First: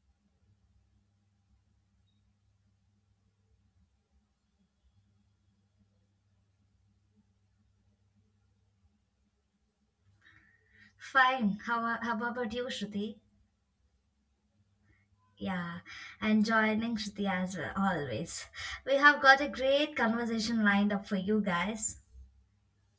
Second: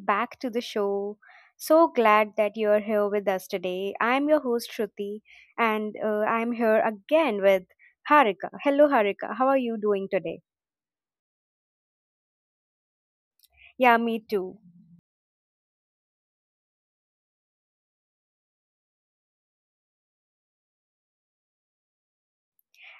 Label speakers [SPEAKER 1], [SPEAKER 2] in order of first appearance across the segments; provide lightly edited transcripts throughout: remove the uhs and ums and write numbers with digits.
[SPEAKER 1] back to the show. So glad that you're here with us today. I'm your host Shruti and I'm here again with Harika. Hello Harika, how are you doing today?
[SPEAKER 2] Fine. How, how about you, Shruti?
[SPEAKER 1] Yeah, me too.
[SPEAKER 2] Yeah, and joining Shruti as well, always. We have got a great conversation lined up for you guys.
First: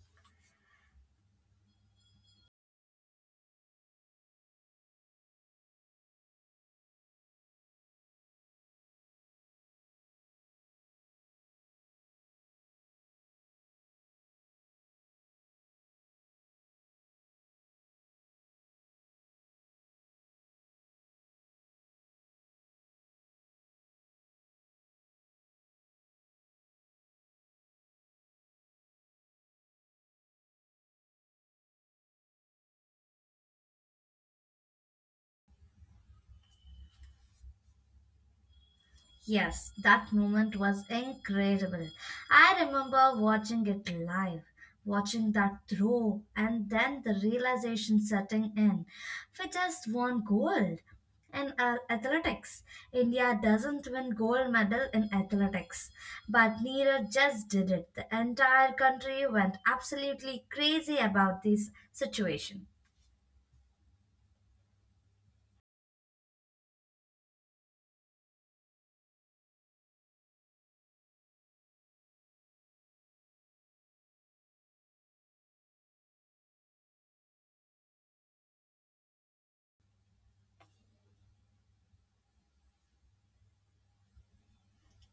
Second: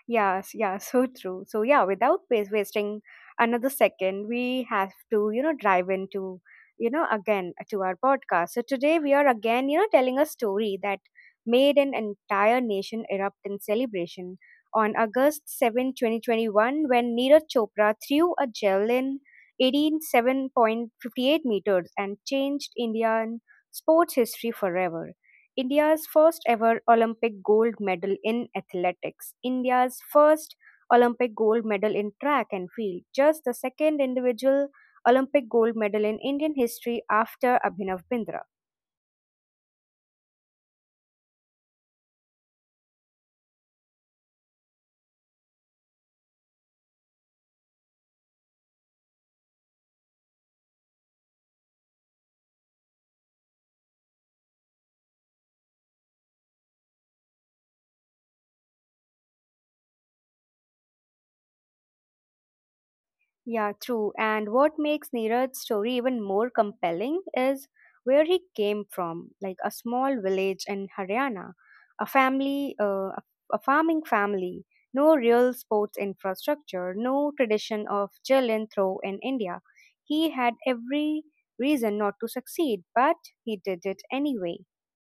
[SPEAKER 1] Yes, yeah, so true. So yeah, without wasting another second, we have to, drive into, again to our podcast. So today we are again, telling a story that made an entire nation erupt in celebration on August 7, 2021, when Neeraj Chopra threw a javelin 18 7.58 meters and changed Indian sports history forever. India's first ever Olympic gold medal in athletics, India's first Olympic gold medal in track and field, just the second individual Olympic gold medal in Indian history after Abhinav Bindra.
[SPEAKER 2] Yes, that moment was incredible. I remember watching it live, watching that throw, and then the realization setting in. We just won gold in athletics. India doesn't win gold medal in athletics, but Neeraj just did it. The entire country went absolutely crazy about this situation.
[SPEAKER 1] Yeah, true. And what makes Neeraj's story even more compelling is where he came from, like a small village in Haryana, a family, a farming family, no real sports infrastructure, no tradition of javelin throw in India. He had every reason not to succeed, but he did it anyway.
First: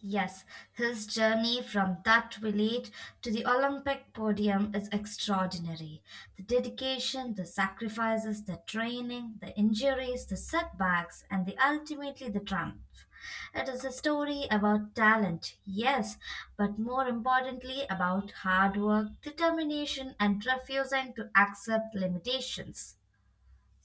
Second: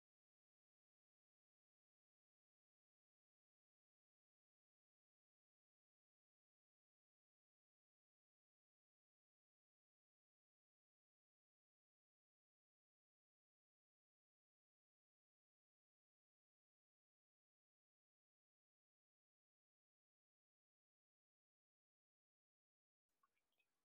[SPEAKER 2] Yes, his journey from that village to the Olympic podium is extraordinary. The dedication, the sacrifices, the training, the injuries, the setbacks, and the ultimately the triumph. It is a story about talent, yes, but more importantly about hard work, determination, and refusing to accept limitations.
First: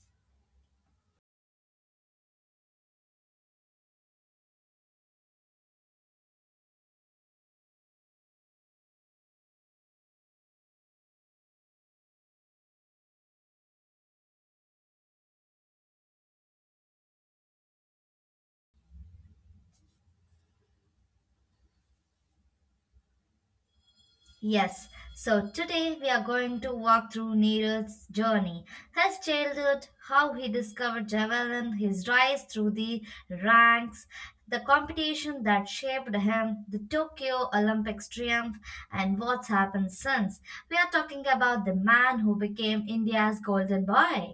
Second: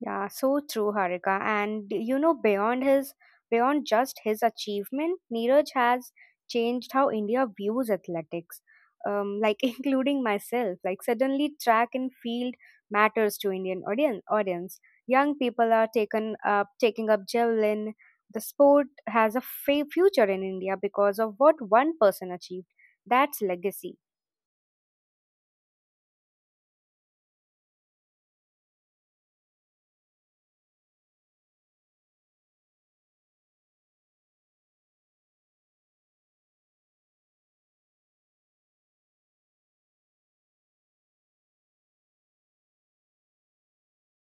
[SPEAKER 1] Yeah, so true, Harika. And you know, beyond just his achievement, Neeraj has changed how India views athletics. Like including myself. Like suddenly track and field matters to Indian audience. Young people are taken up taking up javelin. The sport has a future in India because of what one person achieved. That's legacy.
[SPEAKER 2] Yes, so today we are going to walk through Neeraj's journey, his childhood, how he discovered javelin, his rise through the ranks, the competition that shaped him, the Tokyo Olympics triumph, and what's happened since. We are talking about the man who became India's golden boy.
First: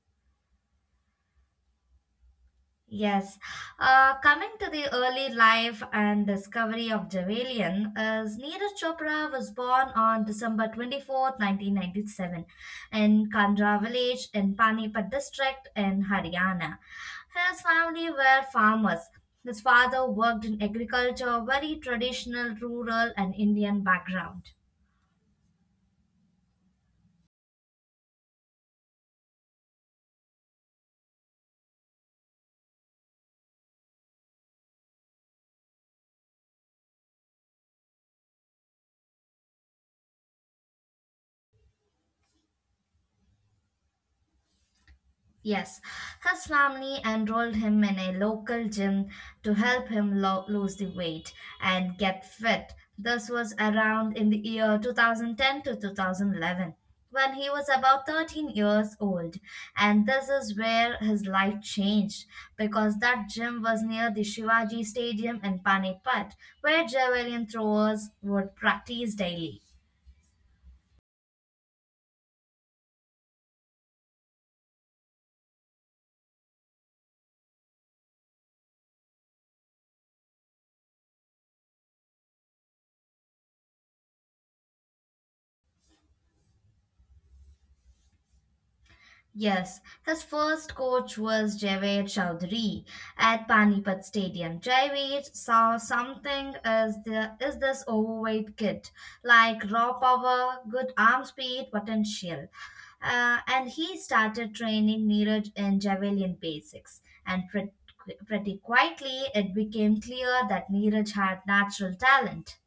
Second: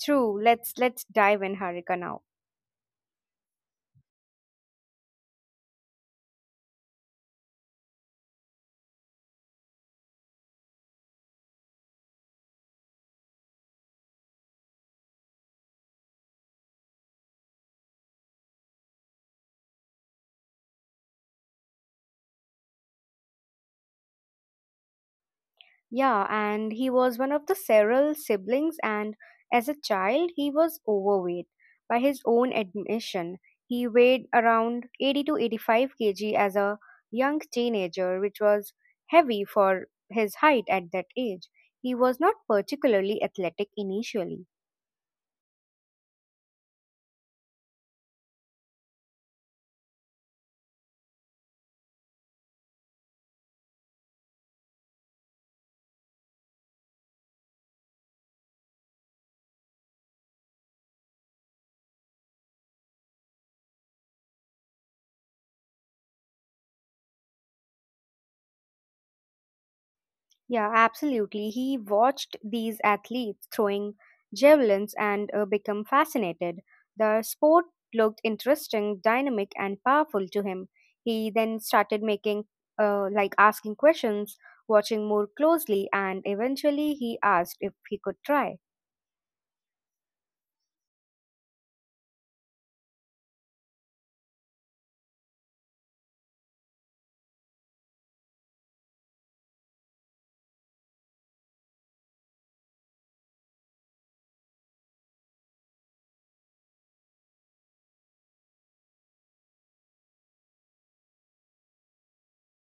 [SPEAKER 1] True. Let's dive in, Harika, now.
[SPEAKER 2] Yes. Coming to the early life and discovery of Jhavelian, as Neeraj Chopra was born on December 24th, 1997, in Kandra village in Panipat district in Haryana. His family were farmers. His father worked in agriculture, very traditional, rural, and Indian background.
[SPEAKER 1] Yeah, and he was one of the several siblings, and as a child, he was overweight. By his own admission, he weighed around 80 to 85 kg as a young teenager, which was heavy for his height at that age. He was not particularly athletic initially.
[SPEAKER 2] Yes, his family enrolled him in a local gym to help him lose the weight and get fit. This was around in the year 2010 to 2011 when he was about 13 years old. And this is where his life changed because that gym was near the Shivaji Stadium in Panipat where javelin throwers would practice daily.
[SPEAKER 1] Yeah, absolutely. He watched these athletes throwing javelins and become fascinated. The sport looked interesting, dynamic, and powerful to him. He then started asking questions, watching more closely, and eventually he asked if he could try.
[SPEAKER 2] Yes, his first coach was Javed Chowdhury at Panipat Stadium. Javed saw something as the is this overweight kid, like raw power, good arm speed, potential. And he started training Neeraj in javelin basics. And pretty quietly, it became clear that Neeraj had natural talent.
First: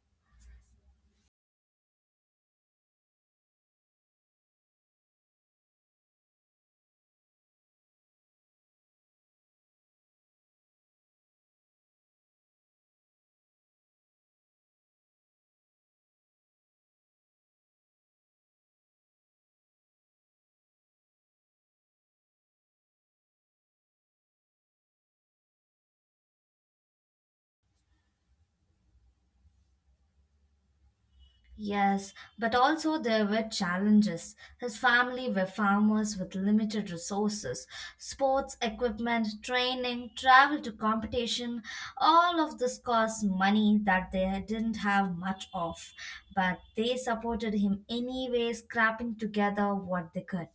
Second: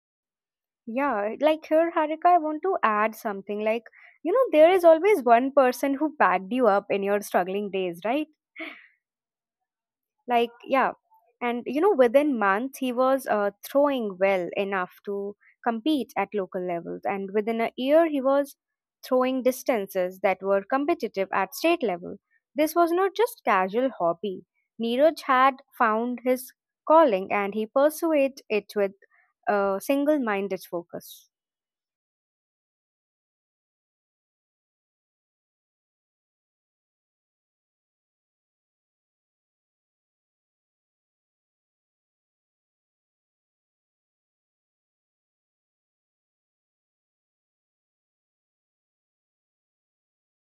[SPEAKER 1] Yeah, like here, Harika, I want to add something. Like, you know, there is always one person who backed you up in your struggling days, right? Like yeah, and you know, within month he was throwing well enough to compete at local levels, and within a year he was throwing distances that were competitive at state level. This was not just casual hobby. Neeraj had found his calling, and he pursued it with a single minded focus.
[SPEAKER 2] Yes, but also there were challenges. His family were farmers with limited resources. Sports equipment, training, travel to competition, all of this cost money that they didn't have much of. But they supported him anyway, scrapping together what they could.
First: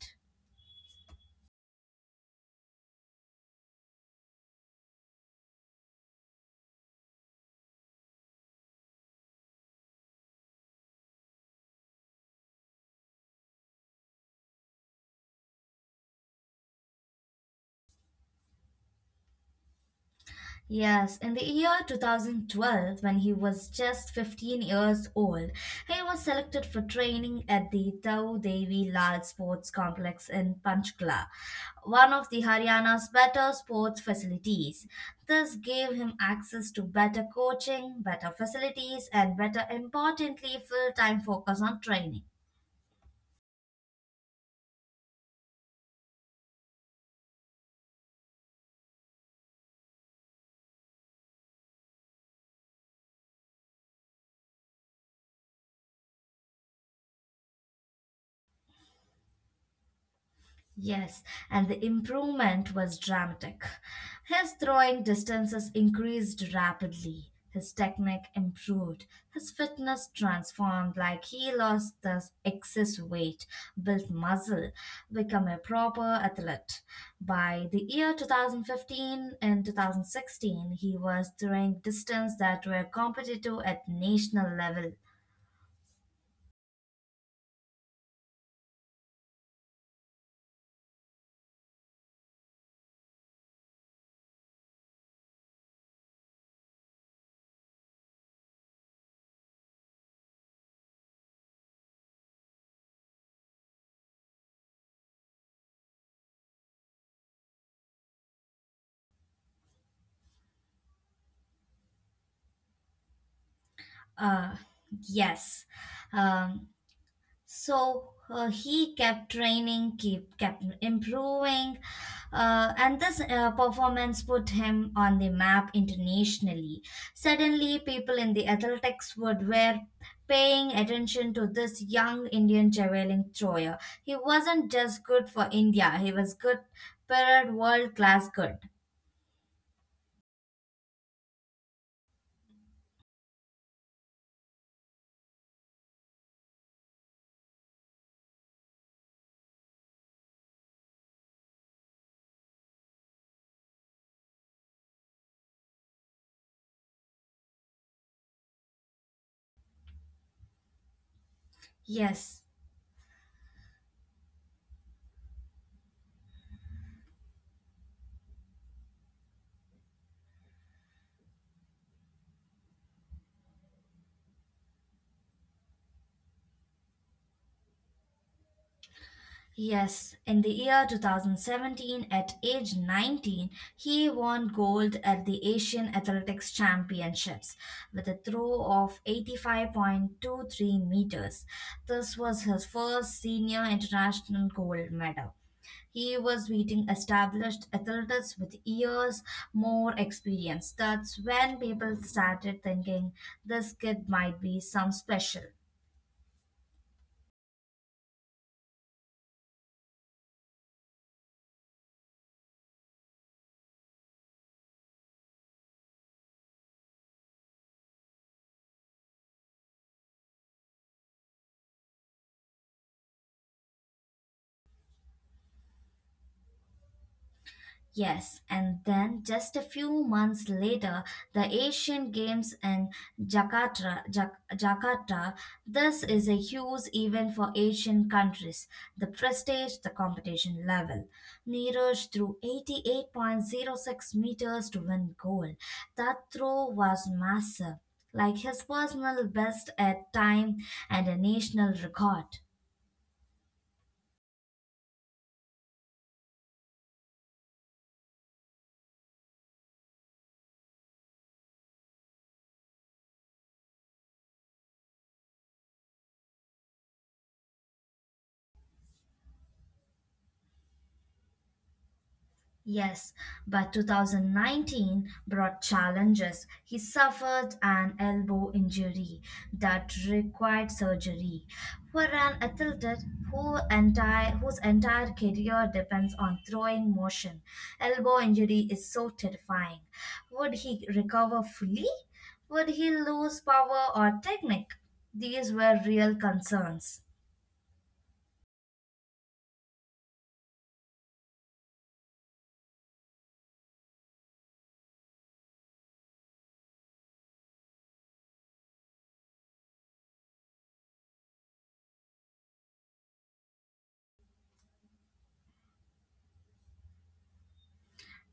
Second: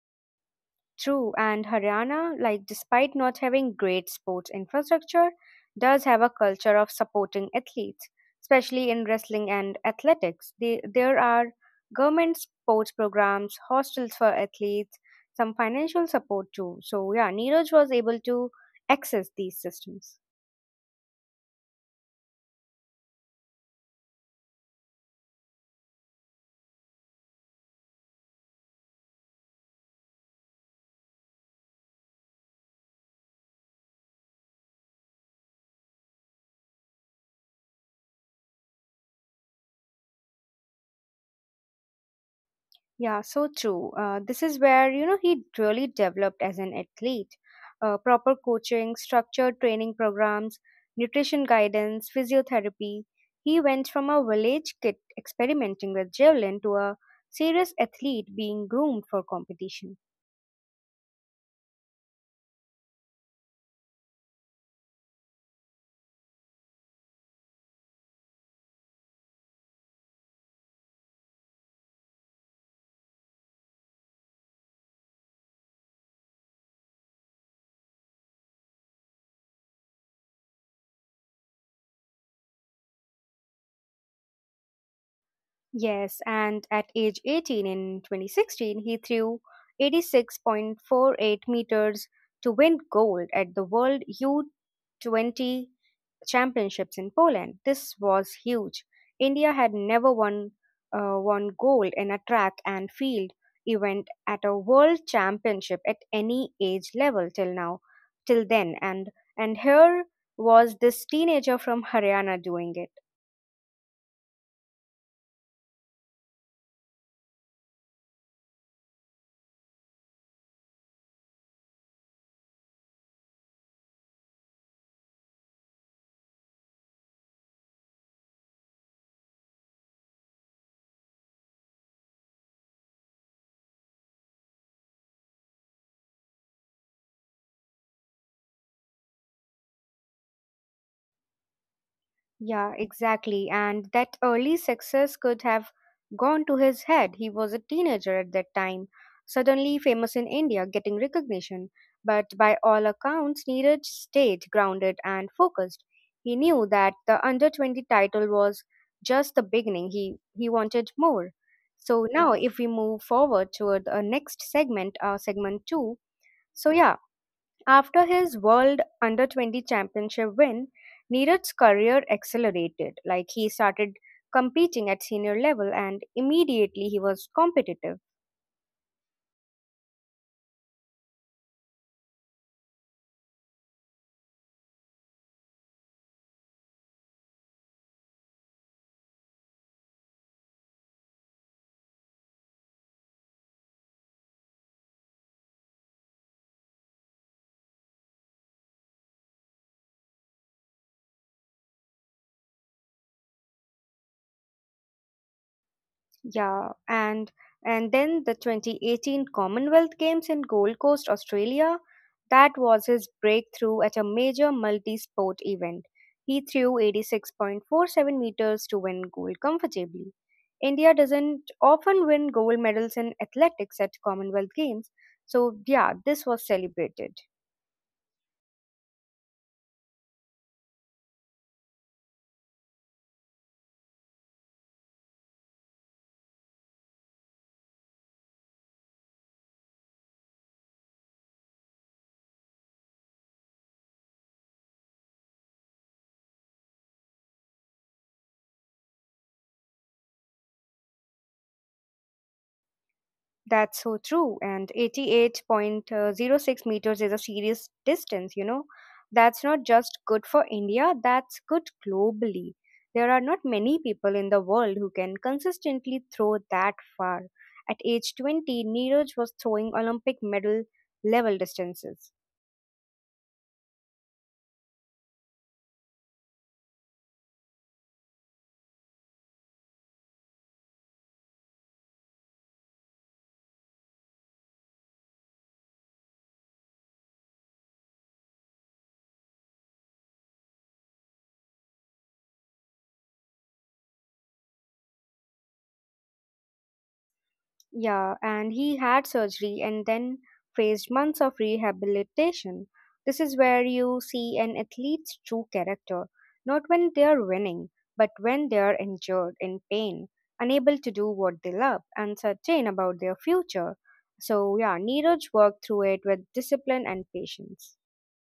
[SPEAKER 1] True, and Haryana, like despite not having great sports infrastructure, does have a culture of supporting athletes, especially in wrestling and athletics. They, there are government sports programs, hostels for athletes, some financial support too. So yeah, Neeraj was able to access these systems.
[SPEAKER 2] Yes, in the year 2012, when he was just 15 years old, he was selected for training at the Tau Devi Lal Sports Complex in Panchkula, one of the Haryana's better sports facilities. This gave him access to better coaching, better facilities, and better importantly, full time focus on training.
[SPEAKER 1] Yeah, so true. This is where, you know, he really developed as an athlete. Proper coaching, structured training programs, nutrition guidance, physiotherapy. He went from a village kid experimenting with javelin to a serious athlete being groomed for competition.
[SPEAKER 2] Yes, and the improvement was dramatic. His throwing distances increased rapidly, his technique improved, his fitness transformed like he lost the excess weight, built muscle, became a proper athlete. By the year 2015 and 2016, he was throwing distances that were competitive at national level.
[SPEAKER 1] Yes, and at age 18 in 2016, he threw 86.48 meters to win gold at the World U20 championships in Poland. This was huge. India had never won gold in a track and field event at a world championship at any age level till then, and here was this teenager from Haryana doing it.
[SPEAKER 2] Uh, yes. Um, he kept training keep kept improving and this performance put him on the map internationally. Suddenly people in the athletics world were paying attention to this young Indian javelin thrower. He wasn't just good for India, he was good, period. World class good.
[SPEAKER 1] Yeah, exactly. And that early success could have gone to his head. He was a teenager at that time, suddenly famous in India, getting recognition, but by all accounts needed stayed grounded and focused. He knew that the under 20 title was just the beginning. He wanted more. So now
[SPEAKER 2] yes
[SPEAKER 1] if we move forward toward the next segment, segment 2. So yeah, after his World Under 20 Championship win, Neeraj's career accelerated. Like he started competing at senior level, and immediately he was competitive.
[SPEAKER 2] Yes, in the year 2017, at age 19, he won gold at the Asian Athletics Championships with a throw of 85.23 meters. This was his first senior international gold medal. He was beating established athletes with years more experience. That's when people started thinking this kid might be some special.
[SPEAKER 1] Yeah, and then the 2018 Commonwealth Games in Gold Coast, Australia, that was his breakthrough at a major multi-sport event. He threw 86.47 meters to win gold comfortably. India doesn't often win gold medals in athletics at Commonwealth Games, so yeah, this was celebrated.
[SPEAKER 2] Yes, and then just a few months later, the Asian Games in Jakarta. This is a huge event for Asian countries. The prestige, the competition level. Neeraj threw 88.06 meters to win gold. That throw was massive, like his personal best at time and a national record.
[SPEAKER 1] That's so true. And 88.06 meters is a serious distance, you know. That's not just good for India, that's good globally. There are not many people in the world who can consistently throw that far. At age 20, Neeraj was throwing Olympic medal level distances.
[SPEAKER 2] Yes, but 2019 brought challenges. He suffered an elbow injury that required surgery. For an athlete whose entire career depends on throwing motion, elbow injury is so terrifying. Would he recover fully? Would he lose power or technique? These were real concerns.
[SPEAKER 1] Yeah, and he had surgery and then faced months of rehabilitation. This is where you see an athlete's true character, not when they are winning, but when they are injured, in pain, unable to do what they love, uncertain about their future. So, yeah, Neeraj worked through it with discipline and patience.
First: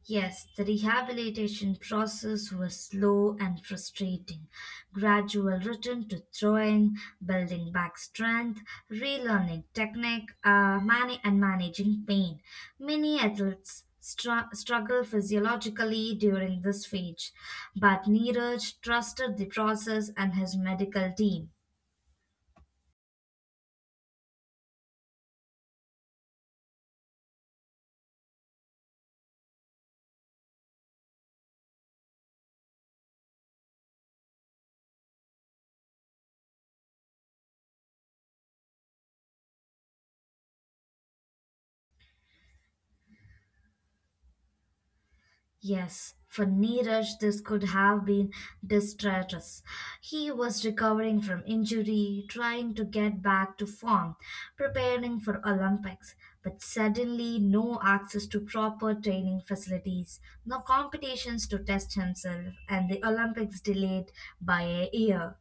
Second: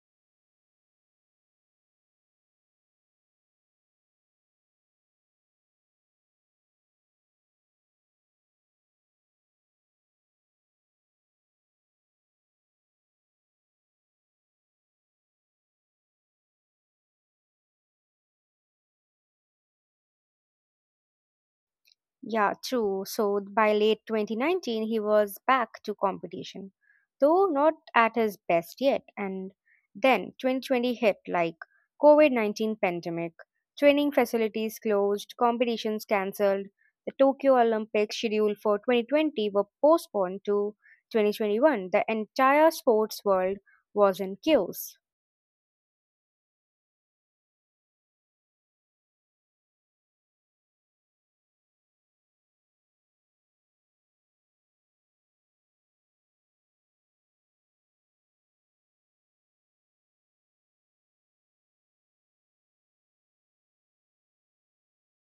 [SPEAKER 2] Yes, the rehabilitation process was slow and frustrating. Gradual return to throwing, building back strength, relearning technique, and managing pain. Many athletes struggle physiologically during this phase, but Neeraj trusted the process and his medical team.
[SPEAKER 1] Yeah, true. So by late 2019, he was back to competition, though not at his best yet. And then 2020 hit like COVID-19 pandemic, training facilities closed, competitions cancelled. The Tokyo Olympics scheduled for 2020 were postponed to 2021. The entire sports world was in chaos.
[SPEAKER 2] Yes, for Neeraj, this could have been disastrous. He was recovering from injury, trying to get back to form, preparing for Olympics, but suddenly no access to proper training facilities, no competitions to test himself, and the Olympics delayed by a year.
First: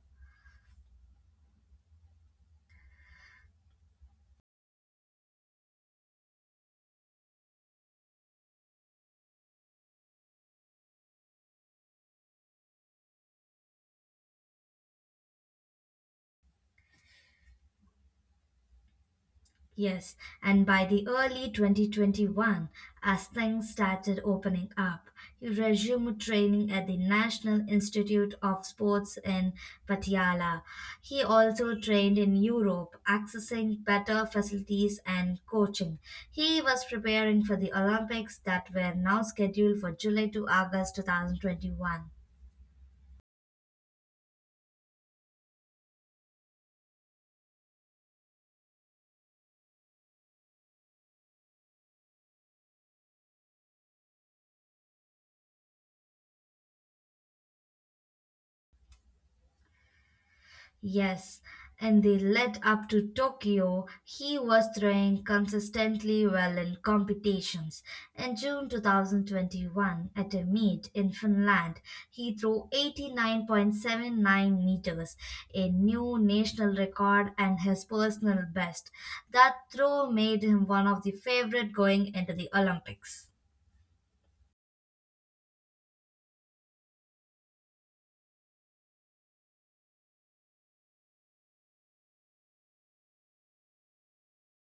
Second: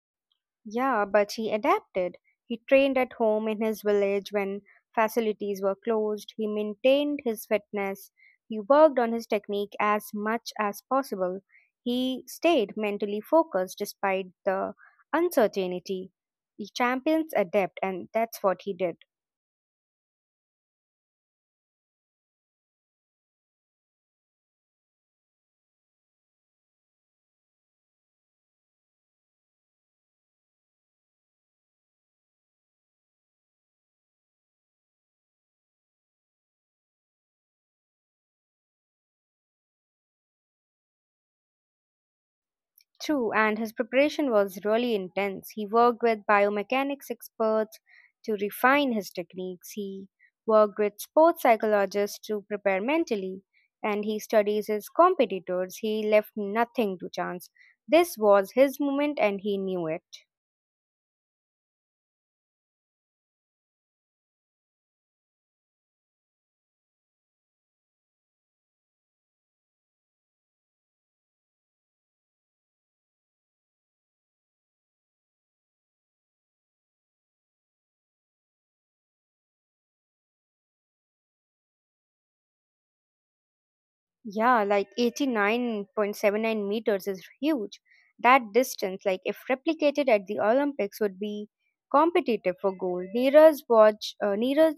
[SPEAKER 1] Yeah, but he adapted. He trained at home in his village when facilities were closed. He maintained his fitness. He worked on his technique as much as possible. He stayed mentally focused despite the uncertainty. He champions adapt, and that's what he did.
[SPEAKER 2] Yes, and by the early 2021, as things started opening up, he resumed training at the National Institute of Sports in Patiala. He also trained in Europe, accessing better facilities and coaching. He was preparing for the Olympics that were now scheduled for July to August 2021.
[SPEAKER 1] True, and his preparation was really intense. He worked with biomechanics experts to refine his techniques. He worked with sports psychologists to prepare mentally, and he studies his competitors. He left nothing to chance. This was his moment, and he knew it.
[SPEAKER 2] Yes, and they led up to Tokyo, he was throwing consistently well in competitions. In June 2021, at a meet in Finland, he threw 89.79 meters, a new national record and his personal best. That throw made him one of the favorite going into the Olympics.
[SPEAKER 1] Yeah, like 89.79 meters is huge. That distance, like if replicated at the Olympics, would be competitive for gold. Neeraj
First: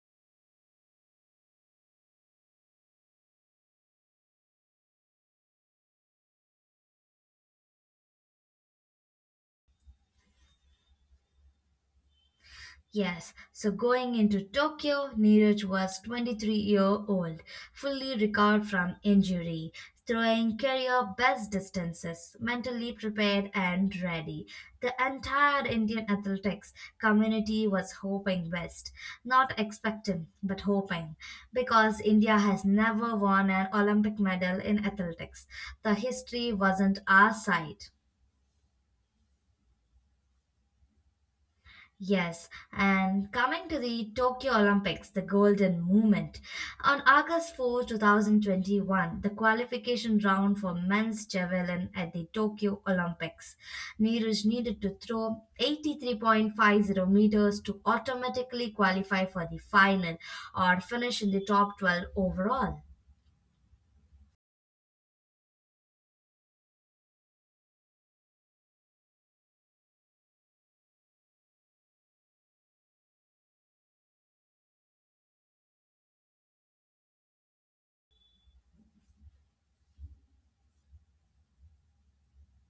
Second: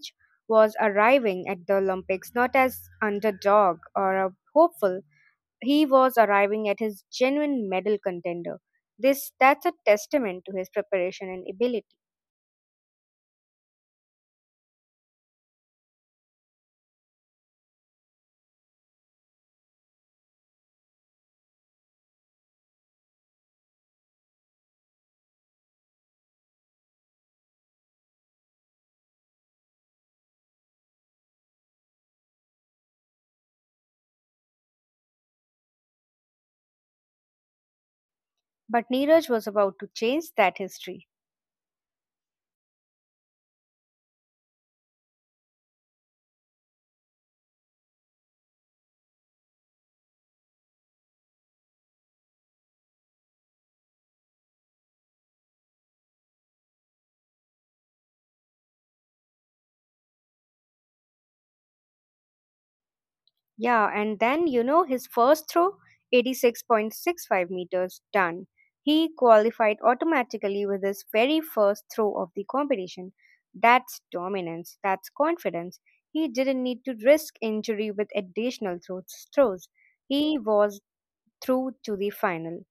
[SPEAKER 1] was arriving at the Olympics not as underdog or a hopeful. He was arriving at his genuine medal contender. This that's a testament to his preparation and ability.
[SPEAKER 2] Yes, so going into Tokyo, Neeraj was 23-year-old, fully recovered from injury, throwing career best distances, mentally prepared and ready. The entire Indian athletics community was hoping best, not expecting but hoping, because India has never won an Olympic medal in athletics. The history wasn't our side.
[SPEAKER 1] But Neeraj was about to change that history.
[SPEAKER 2] Yes, and coming to the Tokyo Olympics, the Golden Movement. On August 4, 2021, the qualification round for men's javelin at the Tokyo Olympics. Neeraj needed to throw 83.50 meters to automatically qualify for the final or finish in the top 12 overall.
[SPEAKER 1] Yeah, and then you know his first throw, 86.65 meters done. He qualified automatically with his very first throw of the competition. That's dominance, that's confidence. He didn't need to risk injury with additional throws. He was through to the final.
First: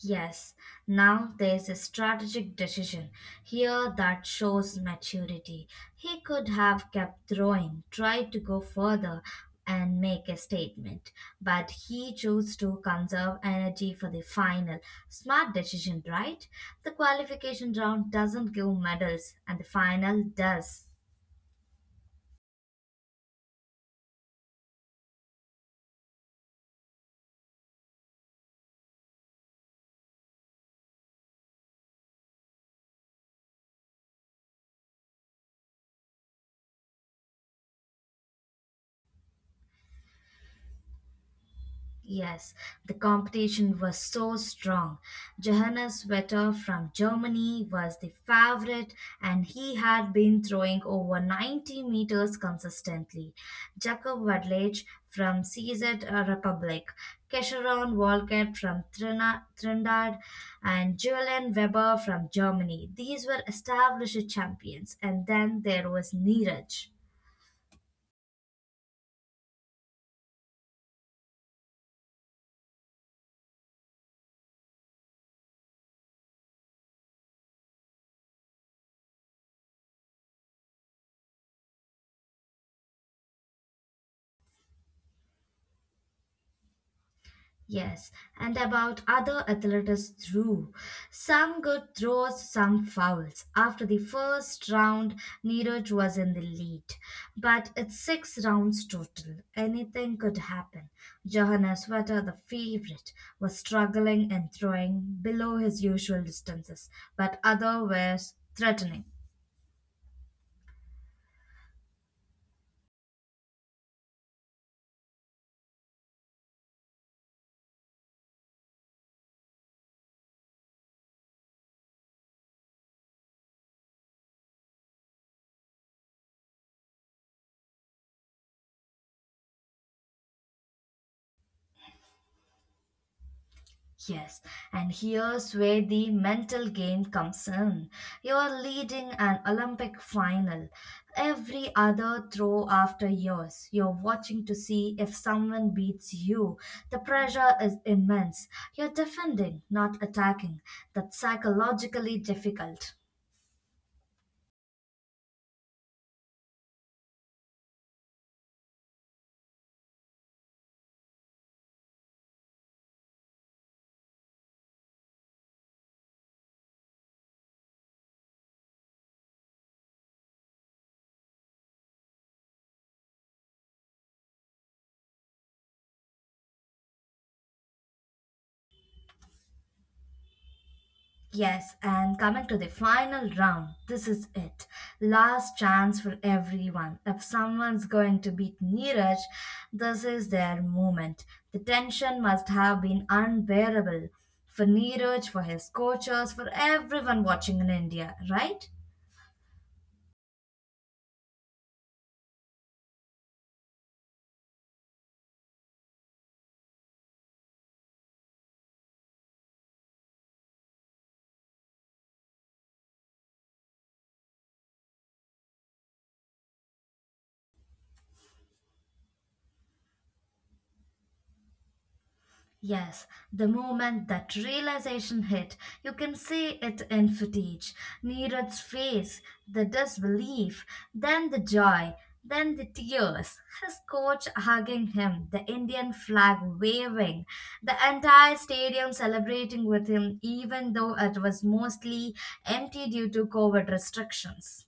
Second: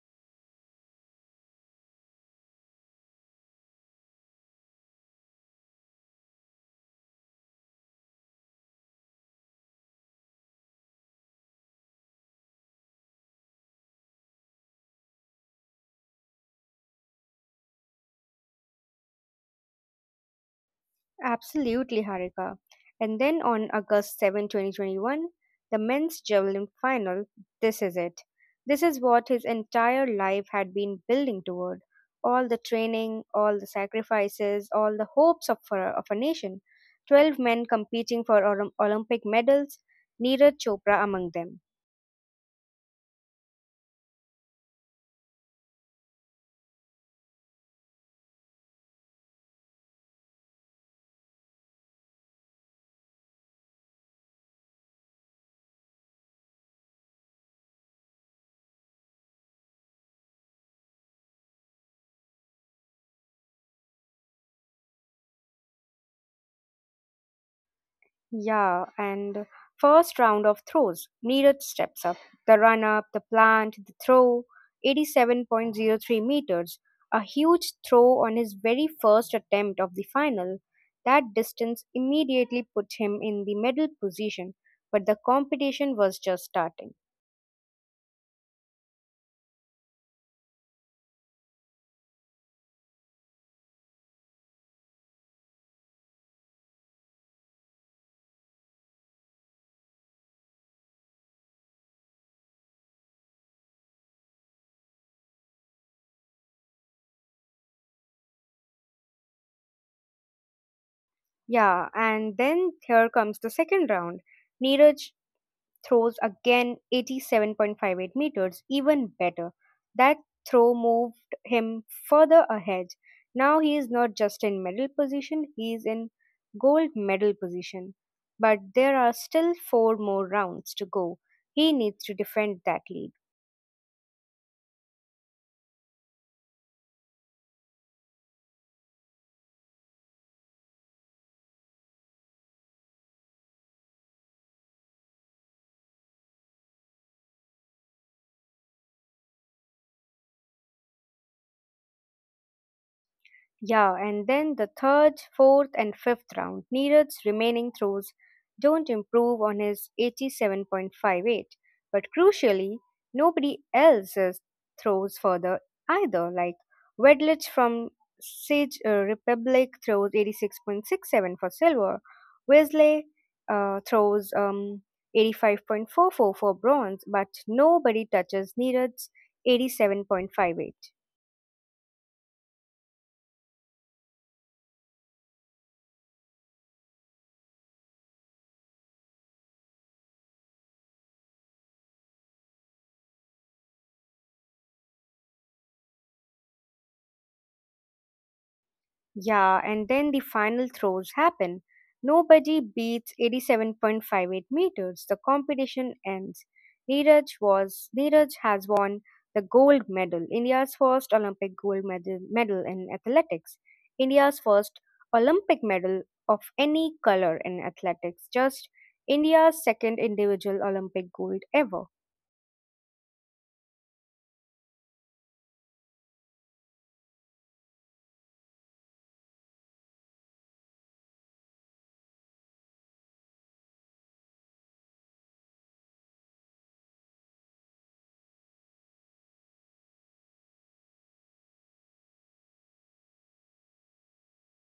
[SPEAKER 2] Yes, now there's a strategic decision here that shows maturity. He could have kept throwing, tried to go further, and make a statement, but he chose to conserve energy for the final. Smart decision, right? The qualification round doesn't give medals, and the final does.
[SPEAKER 1] Absolutely, Harika. And then on August 7, 2021, the men's javelin final, this is it. This is what his entire life had been building toward. All the training, all the sacrifices, all the hopes of a nation. 12 men competing for Olympic medals, Neeraj Chopra among them.
[SPEAKER 2] Yes, the competition was so strong. Johannes Vetter from Germany was the favorite and he had been throwing over 90 meters consistently. Jakob Wadlage from CZ Republic, Kesharon Walcott from Trinidad and Julian Weber from Germany. These were established champions and then there was Neeraj.
[SPEAKER 1] Yeah, and first round of throws. Neeraj steps up. The run up, the plant, the throw. 87.03 meters. A huge throw on his very first attempt of the final. That distance immediately put him in the medal position, but the competition was just starting.
[SPEAKER 2] Yes, and about other athletes too. Some good throws, some fouls. After the first round, Neeraj was in the lead. But it's six rounds total. Anything could happen. Johanna Sweater, the favorite, was struggling and throwing below his usual distances, but others were threatening.
[SPEAKER 1] Yeah, and then here comes the second round. Neeraj throws again 87.58 meters, even better. That throw moved him further ahead. Now he is not just in medal position, he is in gold medal position. But there are still four more rounds to go. He needs to defend that lead.
[SPEAKER 2] Yes, and here's where the mental game comes in. You're leading an Olympic final. Every other throw after yours, you're watching to see if someone beats you. The pressure is immense. You're defending, not attacking. That's psychologically difficult.
[SPEAKER 1] Yeah, and then the third, fourth, and fifth round, Neeraj's remaining throws don't improve on his 87.58. But crucially, nobody else's throws further either. Like Wedlich from Sage Republic throws 86.67 for silver. Wesley throws 85.44 for bronze, but nobody touches Neeraj's 87.58.
[SPEAKER 2] Yes, and coming to the final round, this is it. Last chance for everyone. If someone's going to beat Neeraj, this is their moment. The tension must have been unbearable for Neeraj, for his coaches, for everyone watching in India, right?
[SPEAKER 1] Yeah, and then the final throws happen. Nobody beats 87.58 meters. The competition ends. Neeraj has won the gold medal, India's first Olympic gold medal in athletics, India's first Olympic medal of any color in athletics, just India's second individual Olympic gold ever.
[SPEAKER 2] Yes, the moment that realization hit, you can see it in footage. Neeraj's face, the disbelief, then the joy, then the tears, his coach hugging him, the Indian flag waving, the entire stadium celebrating with him, even though it was mostly empty due to COVID restrictions.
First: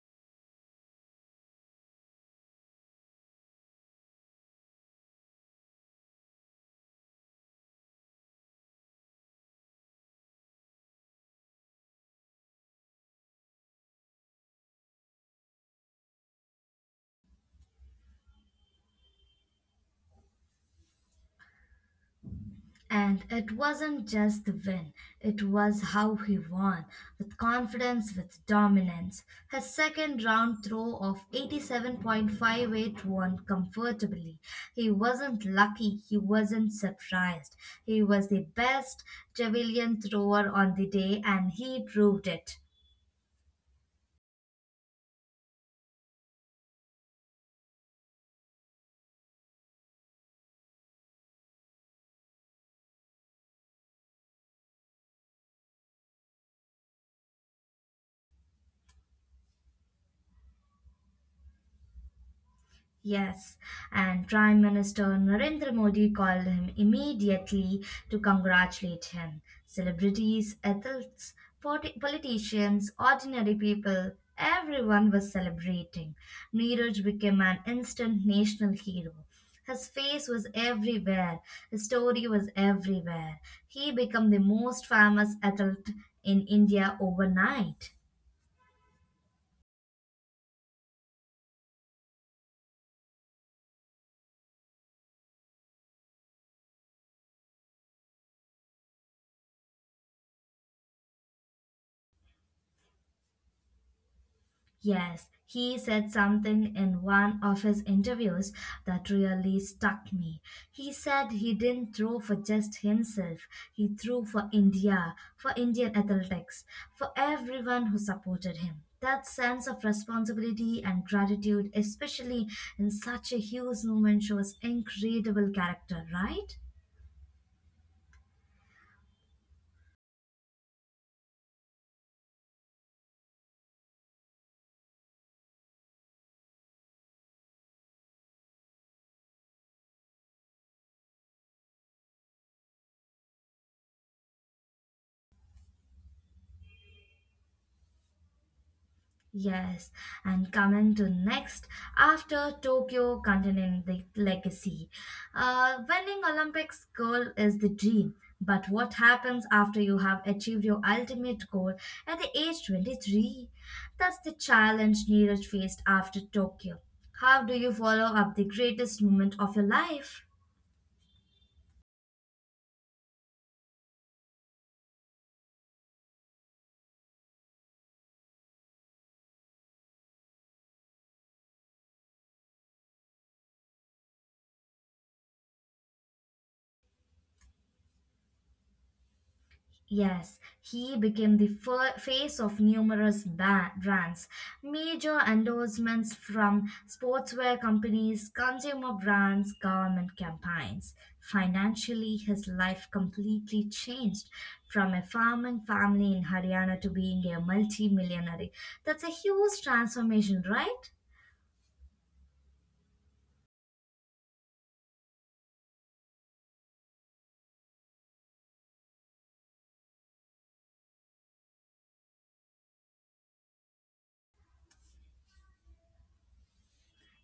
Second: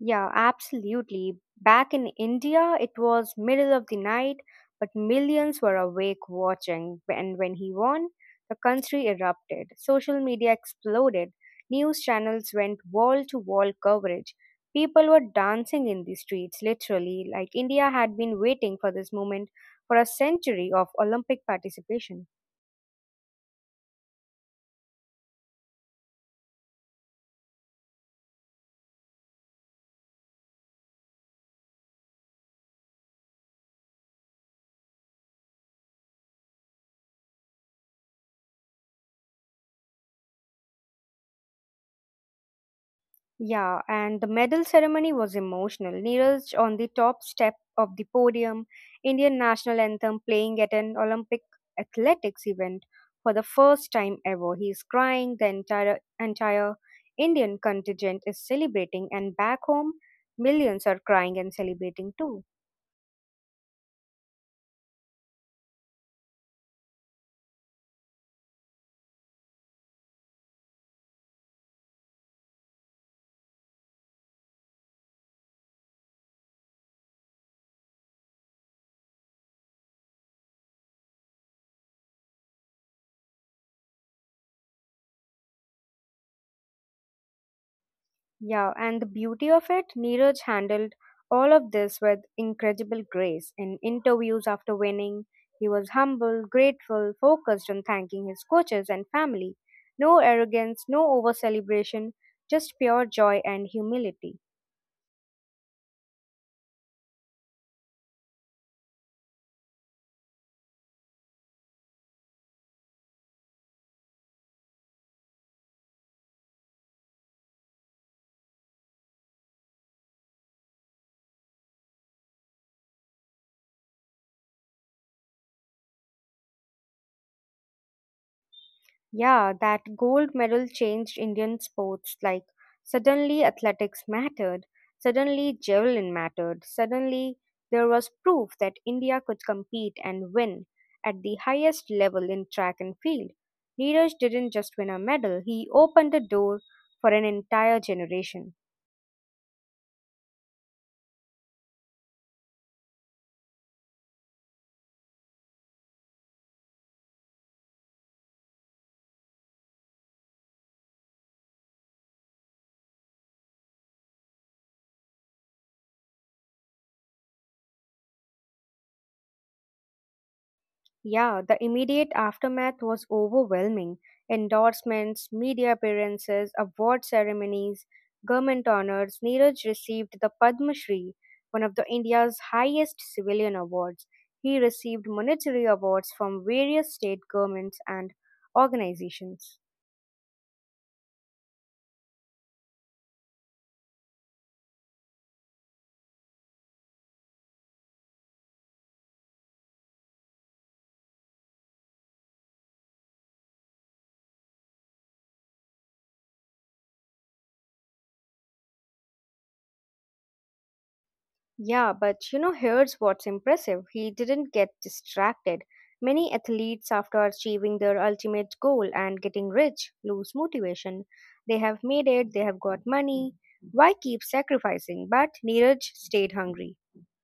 [SPEAKER 1] Yeah, absolutely. Back in India, it was middle of the night, but millions were awake watching. And when he won, the country erupted. Social media exploded. News channels went wall to wall coverage. People were dancing in the streets, literally, like India had been waiting for this moment for a century of Olympic participation.
[SPEAKER 2] And it wasn't just the win, it was how he won with confidence, with dominance. His second round throw of 87.58 won comfortably. He wasn't lucky, he wasn't surprised. He was the best javelin thrower on the day, and he proved it.
[SPEAKER 1] Yeah, and the medal ceremony was emotional. Neeraj on the top step of the podium, Indian national anthem playing at an Olympic athletics event for the first time ever. He is crying, the entire Indian contingent is celebrating, and back home millions are crying and celebrating too.
[SPEAKER 2] Yes, and Prime Minister Narendra Modi called him immediately to congratulate him. Celebrities, athletes, politicians, ordinary people, everyone was celebrating. Neeraj became an instant national hero. His face was everywhere, his story was everywhere. He became the most famous athlete in India overnight.
[SPEAKER 1] Yeah, and the beauty of it, Neeraj handled all of this with incredible grace. In interviews after winning, he was humble, grateful, focused on thanking his coaches and family. No arrogance, no over celebration, just pure joy and humility.
[SPEAKER 2] Yes, he said something in one of his interviews that really stuck me. He said he didn't throw for just himself, he threw for India, for Indian athletics, for everyone who supported him. That sense of responsibility and gratitude, especially in such a huge movement, shows incredible character, right?
[SPEAKER 1] Yeah, that gold medal changed Indian sports. Like, suddenly athletics mattered, suddenly javelin mattered, suddenly there was proof that India could compete and win at the highest level in track and field. Neeraj didn't just win a medal, he opened the door for an entire generation.
[SPEAKER 2] Yes, and coming to next, after Tokyo continuing the legacy. Winning Olympics goal is the dream, but what happens after you have achieved your ultimate goal at the age 23? That's the challenge Neeraj faced after Tokyo. How do you follow up the greatest moment of your life?
[SPEAKER 1] Yeah, the immediate aftermath was overwhelming. Endorsements, media appearances, award ceremonies, government honors. Neeraj received the Padma Shri, one of the India's highest civilian awards. He received monetary awards from various state governments and organizations.
[SPEAKER 2] Yes, he became the face of numerous brands, major endorsements from sportswear companies, consumer brands, government campaigns. Financially, his life completely changed from a farming family in Haryana to being a multi millionaire. That's a huge transformation, right?
[SPEAKER 1] Yeah, but you know, here's what's impressive. He didn't get distracted. Many athletes, after achieving their ultimate goal and getting rich, lose motivation. They have made it, they have got money. Why keep sacrificing? But Neeraj stayed hungry.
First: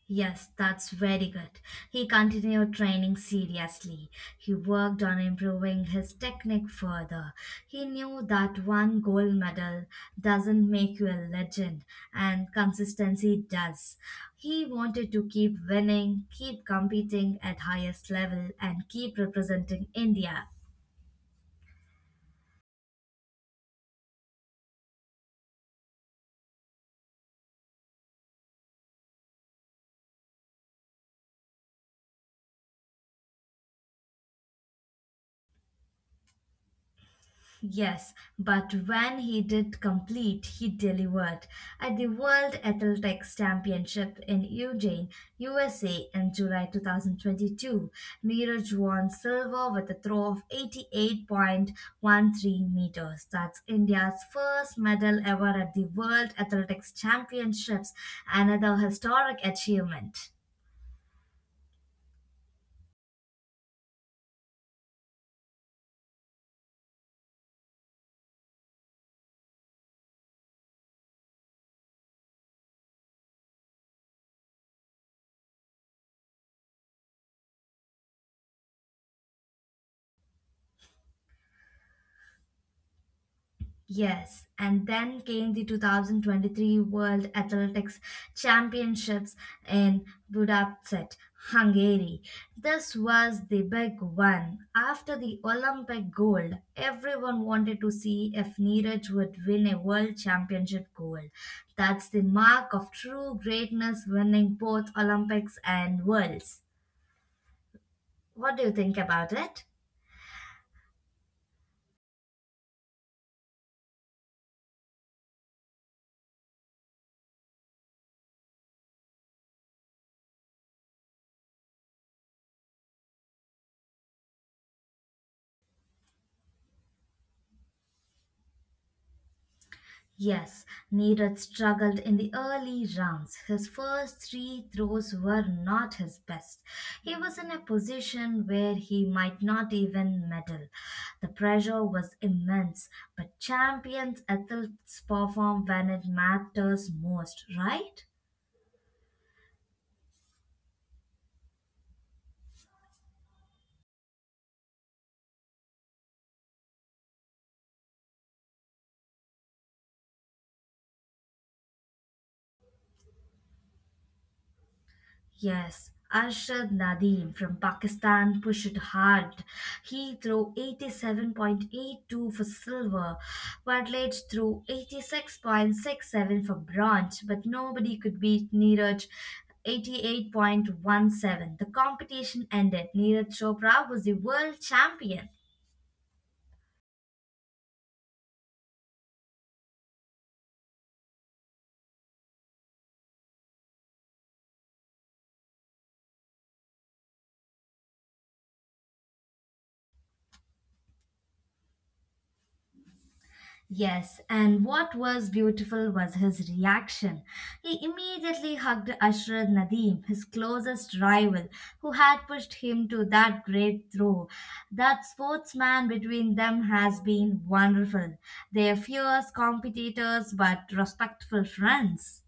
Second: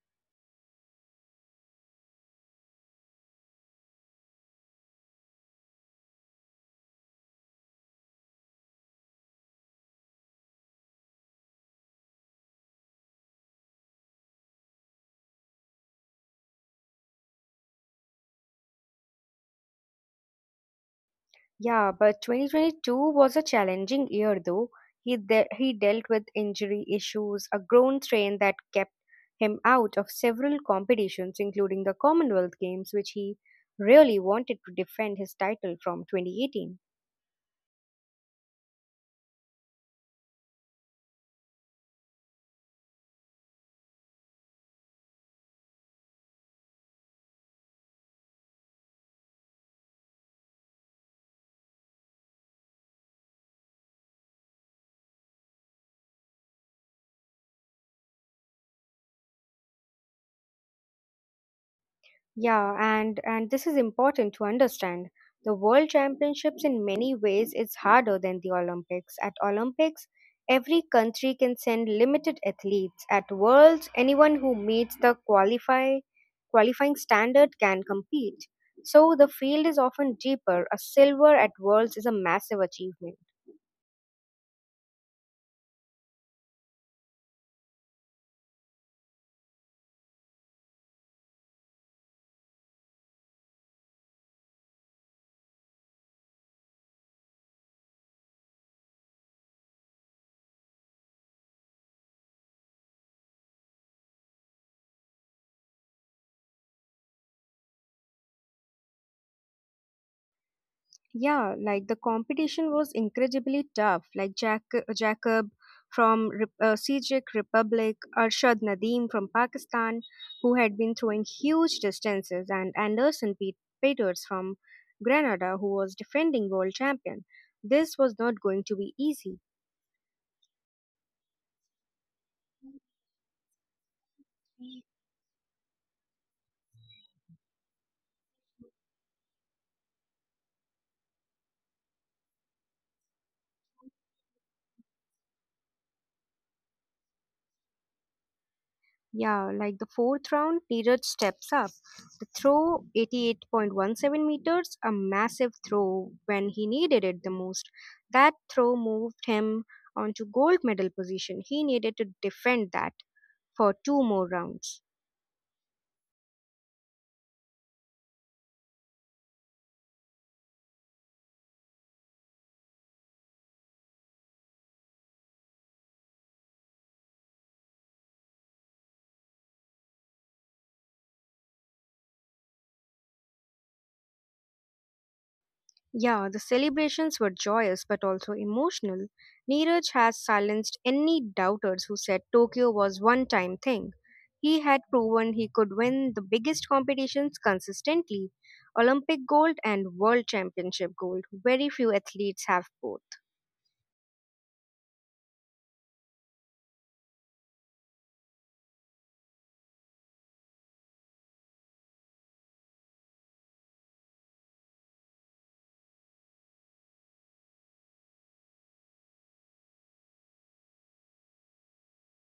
[SPEAKER 2] Yes, that's very good. He continued training seriously. He worked on improving his technique further. He knew that one gold medal doesn't make you a legend, and consistency does. He wanted to keep winning, keep competing at highest level, and keep representing India.
[SPEAKER 1] Yeah, but 2022 was a challenging year though. He dealt with injury issues, a groin strain that kept him out of several competitions including the Commonwealth Games which he really wanted to defend his title from 2018.
[SPEAKER 2] Yes, but when he did complete, he delivered. At the World Athletics Championship in Eugene, USA in July 2022, Miraj won silver with a throw of 88.13 meters. That's India's first medal ever at the World Athletics Championships, another historic achievement.
[SPEAKER 1] Yeah, and this is important to understand. The World Championships in many ways is harder than the Olympics. At Olympics, every country can send limited athletes. At Worlds, anyone who meets the qualifying standard can compete. So the field is often deeper. A silver at Worlds is a massive achievement.
[SPEAKER 2] Yes, and then came the 2023 World Athletics Championships in Budapest, Hungary. This was the big one. After the Olympic gold, everyone wanted to see if Neeraj would win a world championship gold. That's the mark of true greatness winning both Olympics and worlds. What do you think about it?
[SPEAKER 1] Yeah, like the competition was incredibly tough. Like Jacob from Czech Republic, Arshad Nadeem from Pakistan, who had been throwing huge distances, and Anderson Peters from Grenada, who was defending world champion. This was not going to be easy.
[SPEAKER 2] Yes, Neeraj struggled in the early rounds. His first three throws were not his best. He was in a position where he might not even medal. The pressure was immense, but champions athletes perform when it matters most, right?
[SPEAKER 1] Yeah, like the fourth round, Neeraj steps up. The throw, 88.17 meters, a massive throw when he needed it the most. That throw moved him onto gold medal position. He needed to defend that for two more rounds.
[SPEAKER 2] Yes, Arshad Nadeem from Pakistan pushed hard. He threw 87.82 for silver, Bartlett threw 86.67 for bronze, but nobody could beat Neeraj 88.17. The competition ended. Neeraj Chopra was the world champion.
[SPEAKER 1] Yeah, the celebrations were joyous but also emotional. Neeraj has silenced any doubters who said Tokyo was one time thing. He had proven he could win the biggest competitions consistently Olympic gold and world championship gold. Very few athletes have both.
[SPEAKER 2] Yes, and what was beautiful was his reaction. He immediately hugged Ashraf Nadim, his closest rival, who had pushed him to that great throw. That sportsman between them has been wonderful. They're fierce competitors but respectful friends.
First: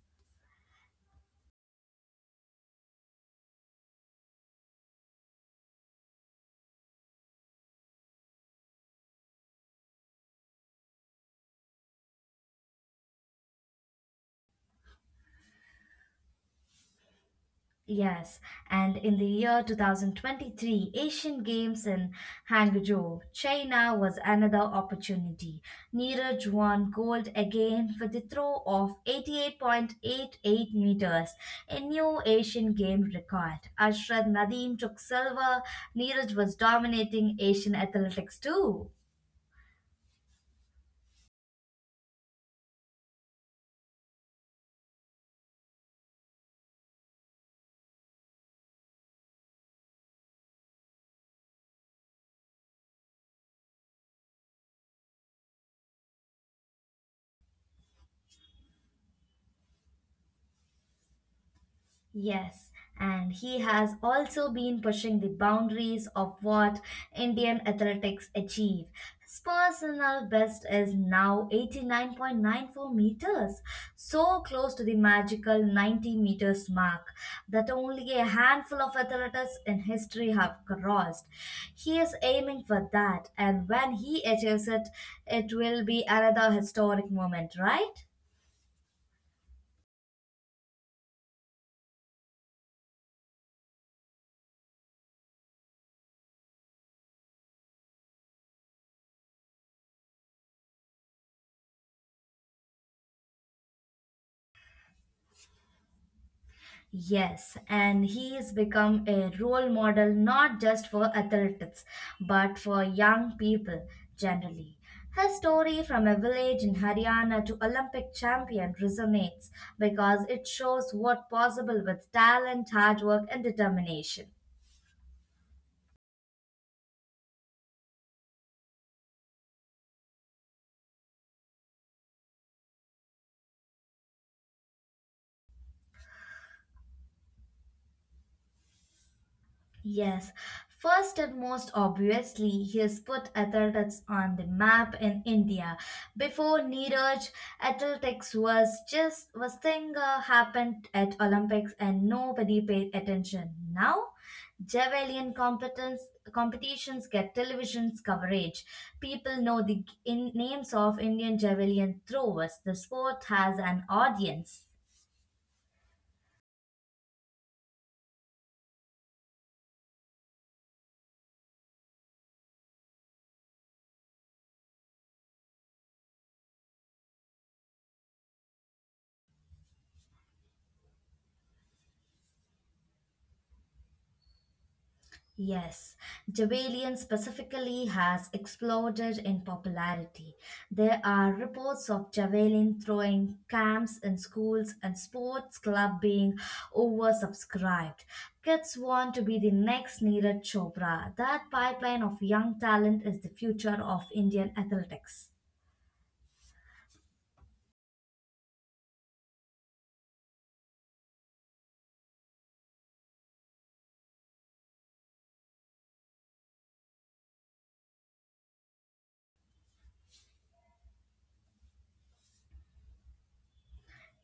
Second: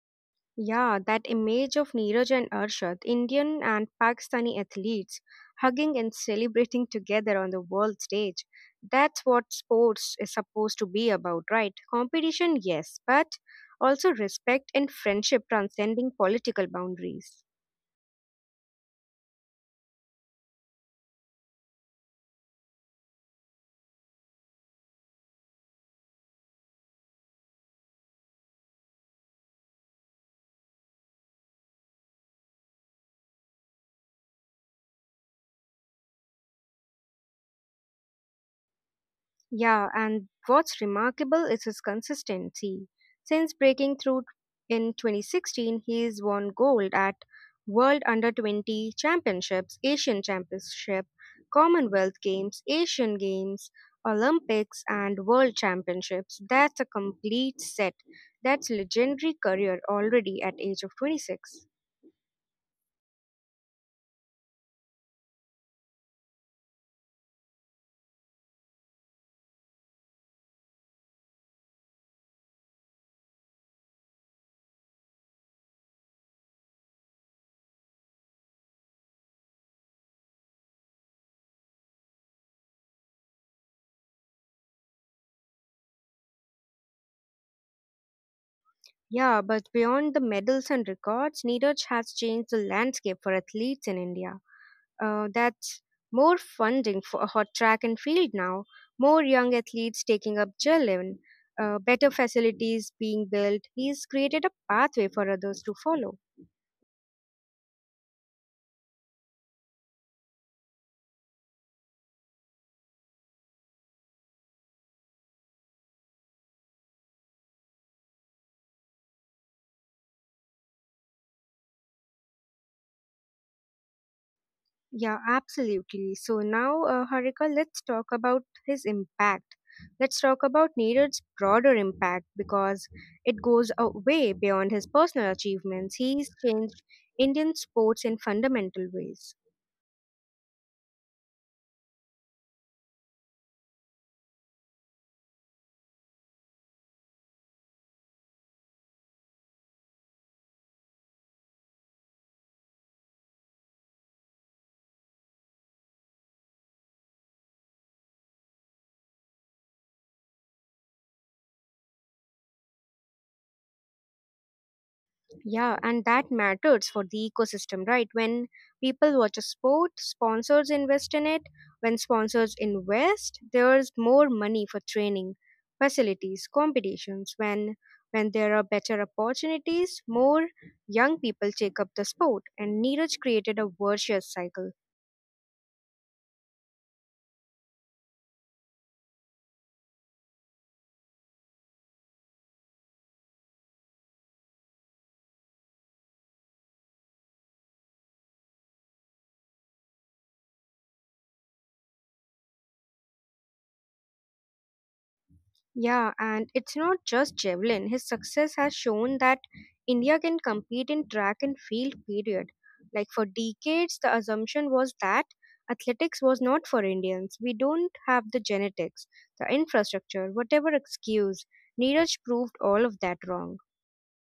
[SPEAKER 1] Yeah, that image of Neeraj and Arshad, Indian and Pakistani athletes, hugging and celebrating together on the world stage. That's what sports is supposed to be about, right? Competition, yes, but also respect and friendship transcending political boundaries.
[SPEAKER 2] Yes, and in the year 2023 Asian Games in Hangzhou, China was another opportunity. Neeraj won gold again with a throw of 88.88 meters, a new Asian game record. Ashraf Nadeem took silver. Neeraj was dominating Asian athletics too.
[SPEAKER 1] Yeah, and what's remarkable is his consistency. Since breaking through in 2016, he's won gold at World Under 20 Championships, Asian Championship, Commonwealth Games, Asian Games, Olympics, and World Championships. That's a complete set. That's legendary career already at age of 26.
[SPEAKER 2] Yes, and he has also been pushing the boundaries of what Indian athletics achieve. His personal best is now 89.94 meters, so close to the magical 90 meters mark that only a handful of athletes in history have crossed. He is aiming for that, and when he achieves it, it will be another historic moment, right?
[SPEAKER 1] Yeah, but beyond the medals and records, Neeraj has changed the landscape for athletes in India. That's more funding for hot track and field now, more young athletes taking up Jalen, better facilities being built. He's created a pathway for others to follow.
[SPEAKER 2] Yes, and he has become a role model not just for athletes but for young people generally. His story from a village in Haryana to Olympic champion resonates because it shows what possible with talent, hard work and determination.
[SPEAKER 1] Yeah, absolutely. So now, Harika, let's talk about his impact. Let's talk about Neeraj's broader impact because it goes a way beyond his personal achievements. He's changed Indian sports in fundamental ways.
[SPEAKER 2] Yes, first and most obviously, he has put athletics on the map in India. Before Neeraj, athletics was just was thing happened at Olympics and nobody paid attention. Now, javelin competence competitions get television's coverage. People know the names of Indian javelin throwers. The sport has an audience.
[SPEAKER 1] Yeah, and that matters for the ecosystem, right? When people watch a sport, sponsors invest in it. When sponsors invest, there's more money for training, facilities, competitions. When there are better opportunities, more young people take up the sport, and Neeraj created a virtuous cycle.
[SPEAKER 2] Yes, Jabalion specifically has exploded in popularity. There are reports of Javelin throwing camps in schools and sports club being oversubscribed. Kids want to be the next Neeraj Chopra. That pipeline of young talent is the future of Indian athletics.
[SPEAKER 1] Yeah, and it's not just javelin. His success has shown that India can compete in track and field, period. Like for decades, the assumption was that athletics was not for Indians. We don't have the genetics, the infrastructure, whatever excuse. Neeraj proved all of that wrong.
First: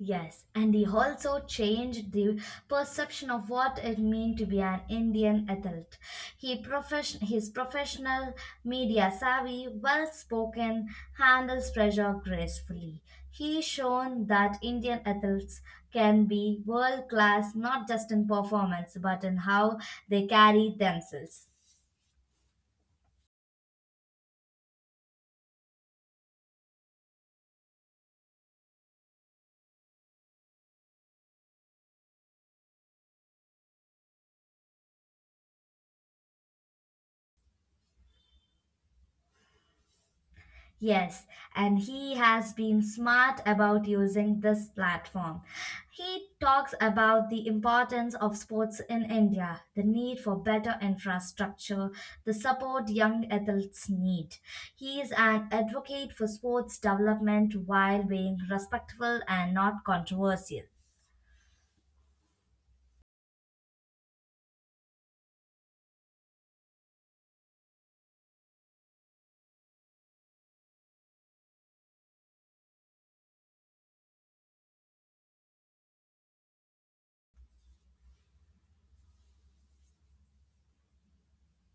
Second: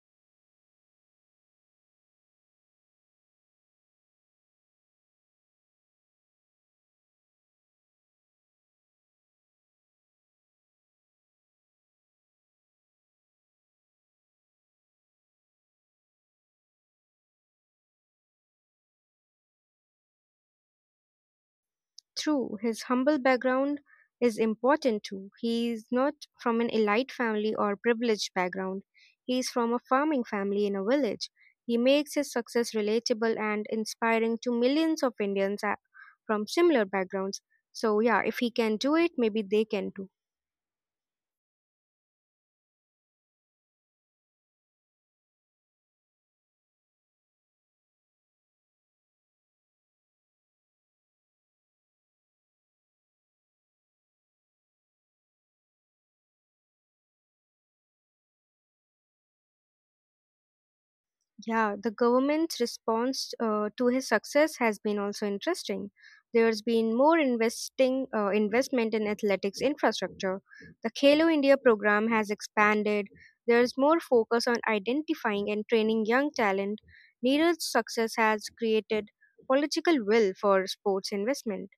[SPEAKER 2] Yes, and he also changed the perception of what it meant to be an Indian adult. He profession His professional, media savvy, well spoken, handles pressure gracefully. He shown that Indian adults can be world class not just in performance but in how they carry themselves.
[SPEAKER 1] True, his humble background is important too. He is not from an elite family or privileged background. He is from a farming family in a village. He makes his success relatable and inspiring to millions of Indians from similar backgrounds. So, yeah, if he can do it, maybe they can too.
[SPEAKER 2] Yes, and he has been smart about using this platform. He talks about the importance of sports in India, the need for better infrastructure, the support young athletes need. He is an advocate for sports development while being respectful and not controversial.
[SPEAKER 1] Yeah, the government's response to his success has been also interesting. There's been more investing investment in athletics infrastructure. The Khelo India program has expanded. There's more focus on identifying and training young talent. Neeraj's success has created political will for sports investment.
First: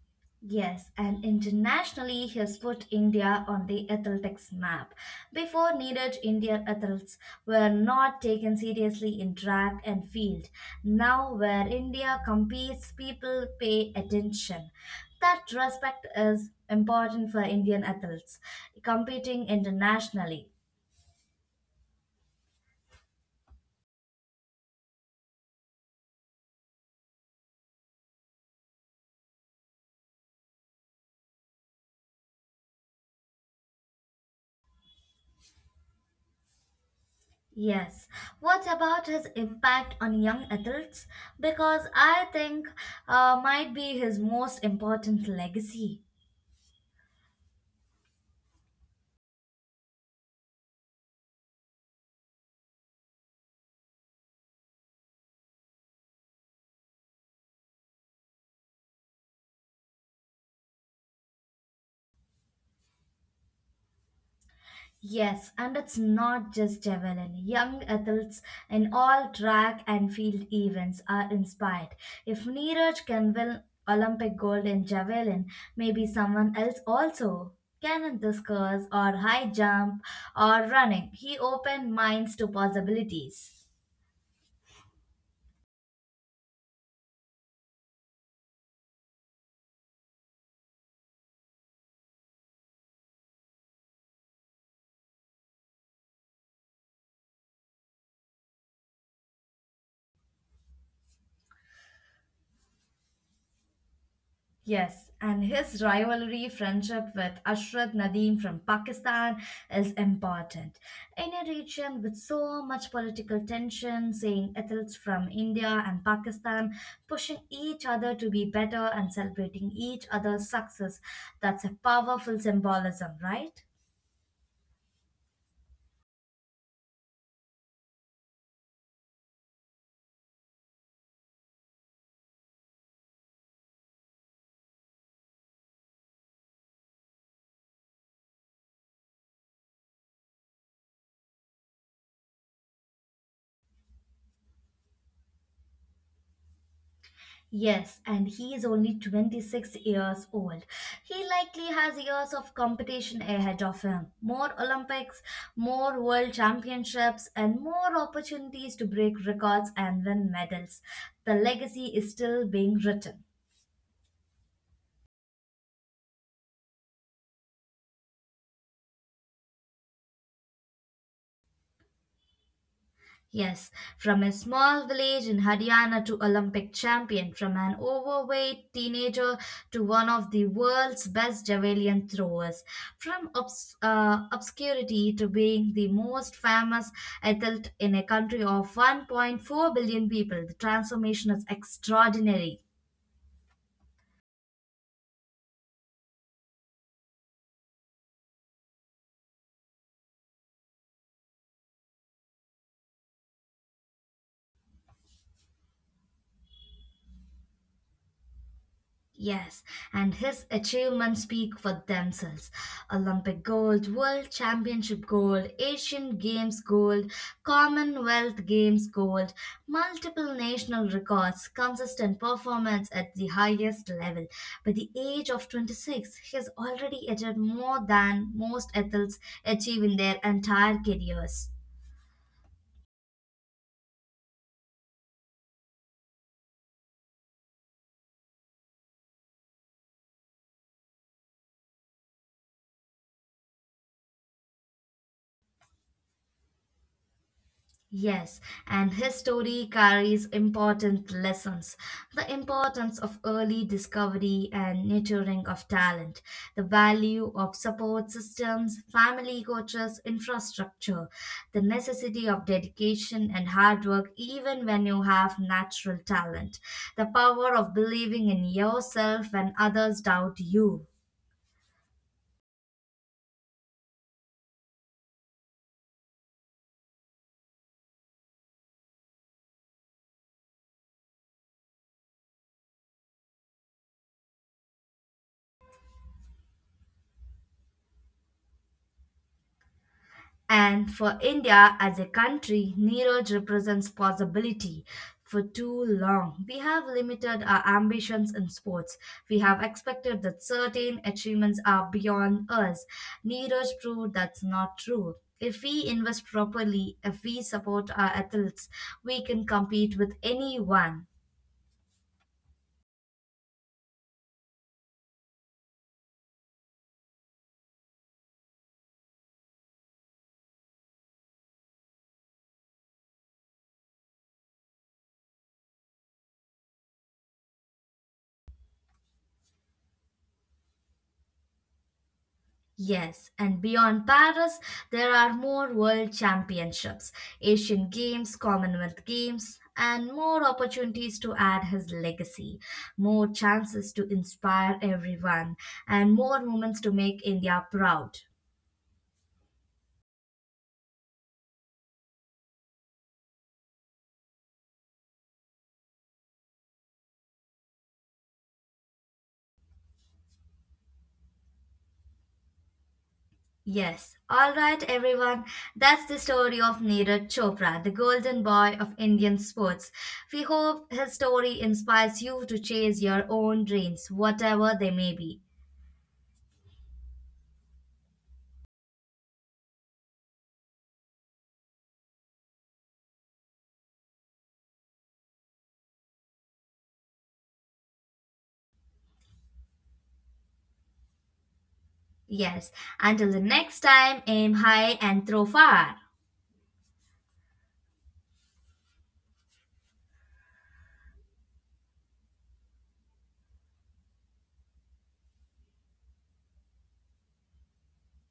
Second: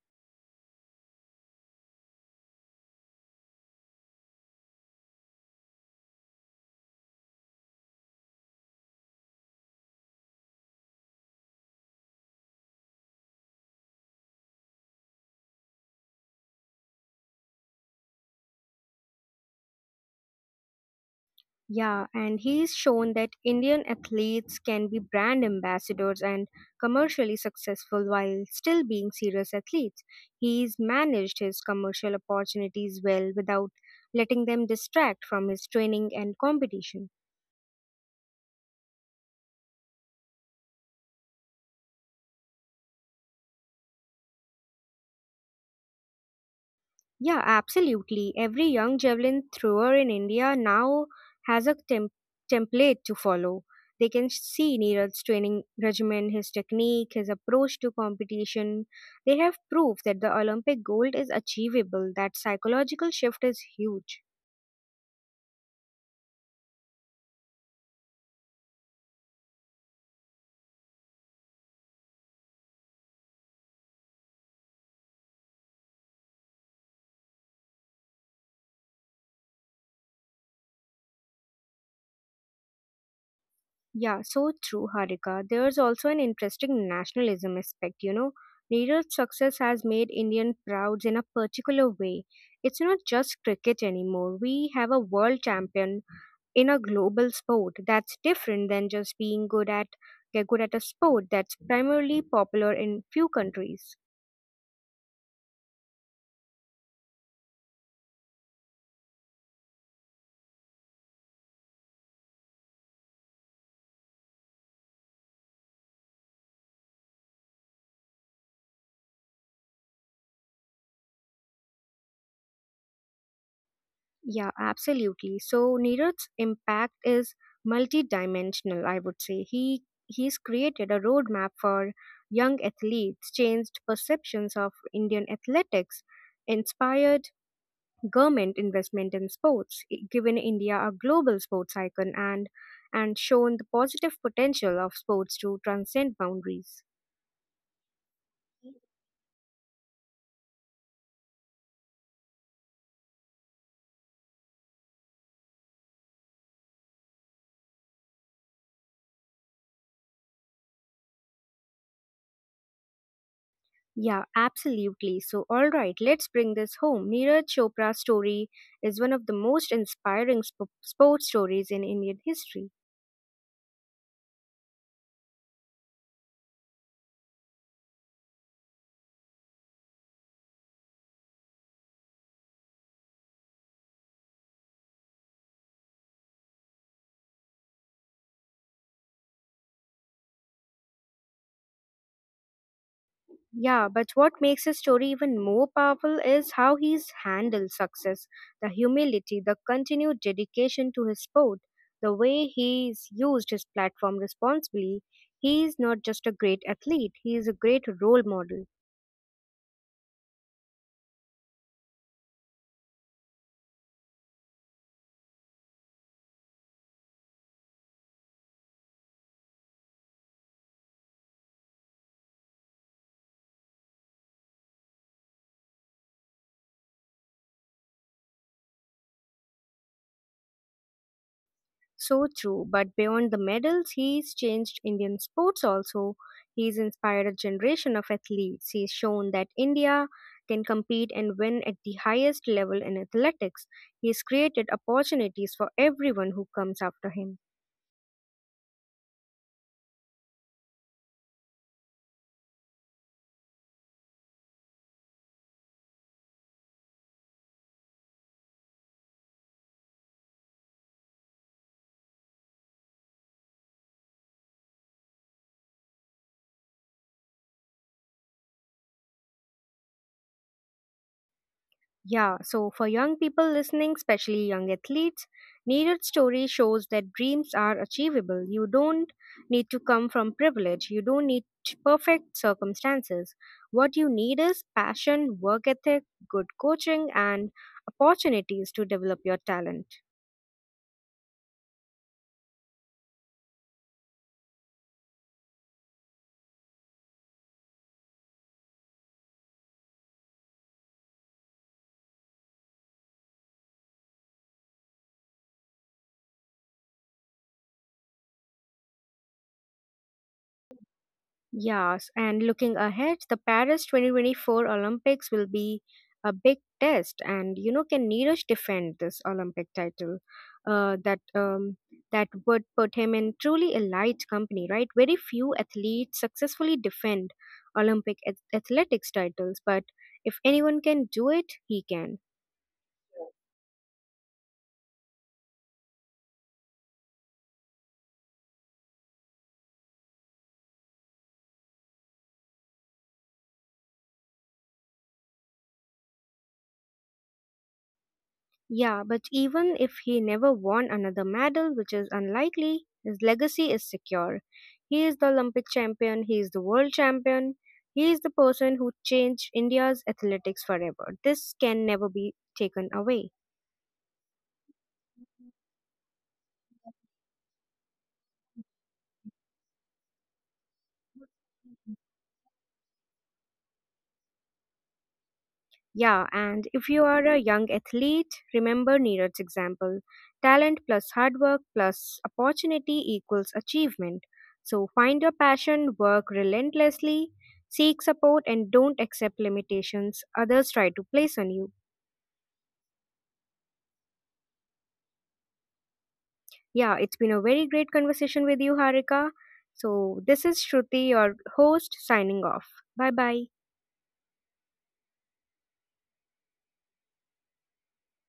[SPEAKER 2] Yes, and internationally, he has put India on the athletics map. Before needed, Indian athletes were not taken seriously in track and field. Now, where India competes, people pay attention. That respect is important for Indian athletes competing internationally.
[SPEAKER 1] Yeah, and he's shown that Indian athletes can be brand ambassadors and commercially successful while still being serious athletes. He's managed his commercial opportunities well without letting them distract from his training and competition.
[SPEAKER 2] Yes. What about his impact on young athletes? Because I think might be his most important legacy.
[SPEAKER 1] Yeah, absolutely. Every young javelin thrower in India now has a template to follow. They can see Neeraj's training regimen, his technique, his approach to competition. They have proof that the Olympic gold is achievable. That psychological shift is huge.
[SPEAKER 2] Yes, and it's not just javelin. Young athletes in all track and field events are inspired. If Neeraj can win Olympic gold in javelin, maybe someone else also can in discus or high jump or running. He opened minds to possibilities.
[SPEAKER 1] Yeah, so true, Harika. There's also an interesting nationalism aspect, Neeraj's success has made Indian proud in a particular way. It's not just cricket anymore. We have a world champion in a global sport that's different than just being good at a sport that's primarily popular in few countries.
[SPEAKER 2] Yes, and his rivalry friendship with Ashrat Nadeem from Pakistan is important. In a region with so much political tension, seeing athletes from India and Pakistan pushing each other to be better and celebrating each other's success, that's a powerful symbolism, right?
[SPEAKER 1] Yeah, absolutely. So Neeraj's impact is multidimensional, I would say. He's created a roadmap for young athletes, changed perceptions of Indian athletics, inspired government investment in sports, given India a global sports icon and shown the positive potential of sports to transcend boundaries.
[SPEAKER 2] Yes, and he is only 26 years old. He likely has years of competition ahead of him. More Olympics, more world championships, and more opportunities to break records and win medals. The legacy is still being written.
[SPEAKER 1] Yeah, absolutely. So, all right, let's bring this home. Neeraj Chopra's story is one of the most inspiring sports stories in Indian history.
[SPEAKER 2] Yes, from a small village in Haryana to Olympic champion, from an overweight teenager to one of the world's best javelin throwers, from obscurity to being the most famous athlete in a country of 1.4 billion people, the transformation is extraordinary.
[SPEAKER 1] Yeah, but what makes his story even more powerful is how he's handled success, the humility, the continued dedication to his sport, the way he's used his platform responsibly. He's not just a great athlete, he is a great role model.
[SPEAKER 2] Yes, and his achievements speak for themselves. Olympic gold, World Championship gold, Asian Games gold, Commonwealth Games gold, multiple national records, consistent performance at the highest level. By the age of 26, he has already achieved more than most athletes achieve in their entire careers.
[SPEAKER 1] So true, but beyond the medals, he's changed Indian sports also. He's inspired a generation of athletes. He's shown that India can compete and win at the highest level in athletics. He's created opportunities for everyone who comes after him.
[SPEAKER 2] Yes, and his story carries important lessons. The importance of early discovery and nurturing of talent, the value of support systems, family coaches, infrastructure, the necessity of dedication and hard work, even when you have natural talent, the power of believing in yourself when others doubt you.
[SPEAKER 1] Yeah, so for young people listening, especially young athletes, Needed Story shows that dreams are achievable. You don't need to come from privilege, you don't need perfect circumstances. What you need is passion, work ethic, good coaching, and opportunities to develop your talent.
[SPEAKER 2] And for India as a country, Neeraj represents possibility. For too long, we have limited our ambitions in sports. We have expected that certain achievements are beyond us. Neeraj proved that's not true. If we invest properly, if we support our athletes, we can compete with anyone.
[SPEAKER 1] Yes, and looking ahead, the Paris 2024 Olympics will be a big test, and you know, can Neeraj defend this Olympic title? Uh, that um, that would put him in truly elite company, right? Very few athletes successfully defend Olympic athletics titles, but if anyone can do it, he can.
[SPEAKER 2] Yes, and beyond Paris, there are more world championships, Asian Games, Commonwealth Games, and more opportunities to add his legacy, more chances to inspire everyone, and more moments to make India proud.
[SPEAKER 1] Yeah, but even if he never won another medal, which is unlikely, his legacy is secure. He is the Olympic champion, he is the world champion, he is the person who changed India's athletics forever. This can never be taken away.
[SPEAKER 2] Yes, all right, everyone. That's the story of Neeraj Chopra, the golden boy of Indian sports. We hope his story inspires you to chase your own dreams, whatever they may be.
[SPEAKER 1] Yeah, and if you are a young athlete, remember Neeraj's example. Talent plus hard work plus opportunity equals achievement. So find your passion, work relentlessly, seek support, and don't accept limitations others try to place on you.
[SPEAKER 2] Yes. Until the next time, aim high and throw far.
[SPEAKER 1] Yeah, it's been a very great conversation with you, Harika. So this is Shruti, your host, signing off. Bye bye.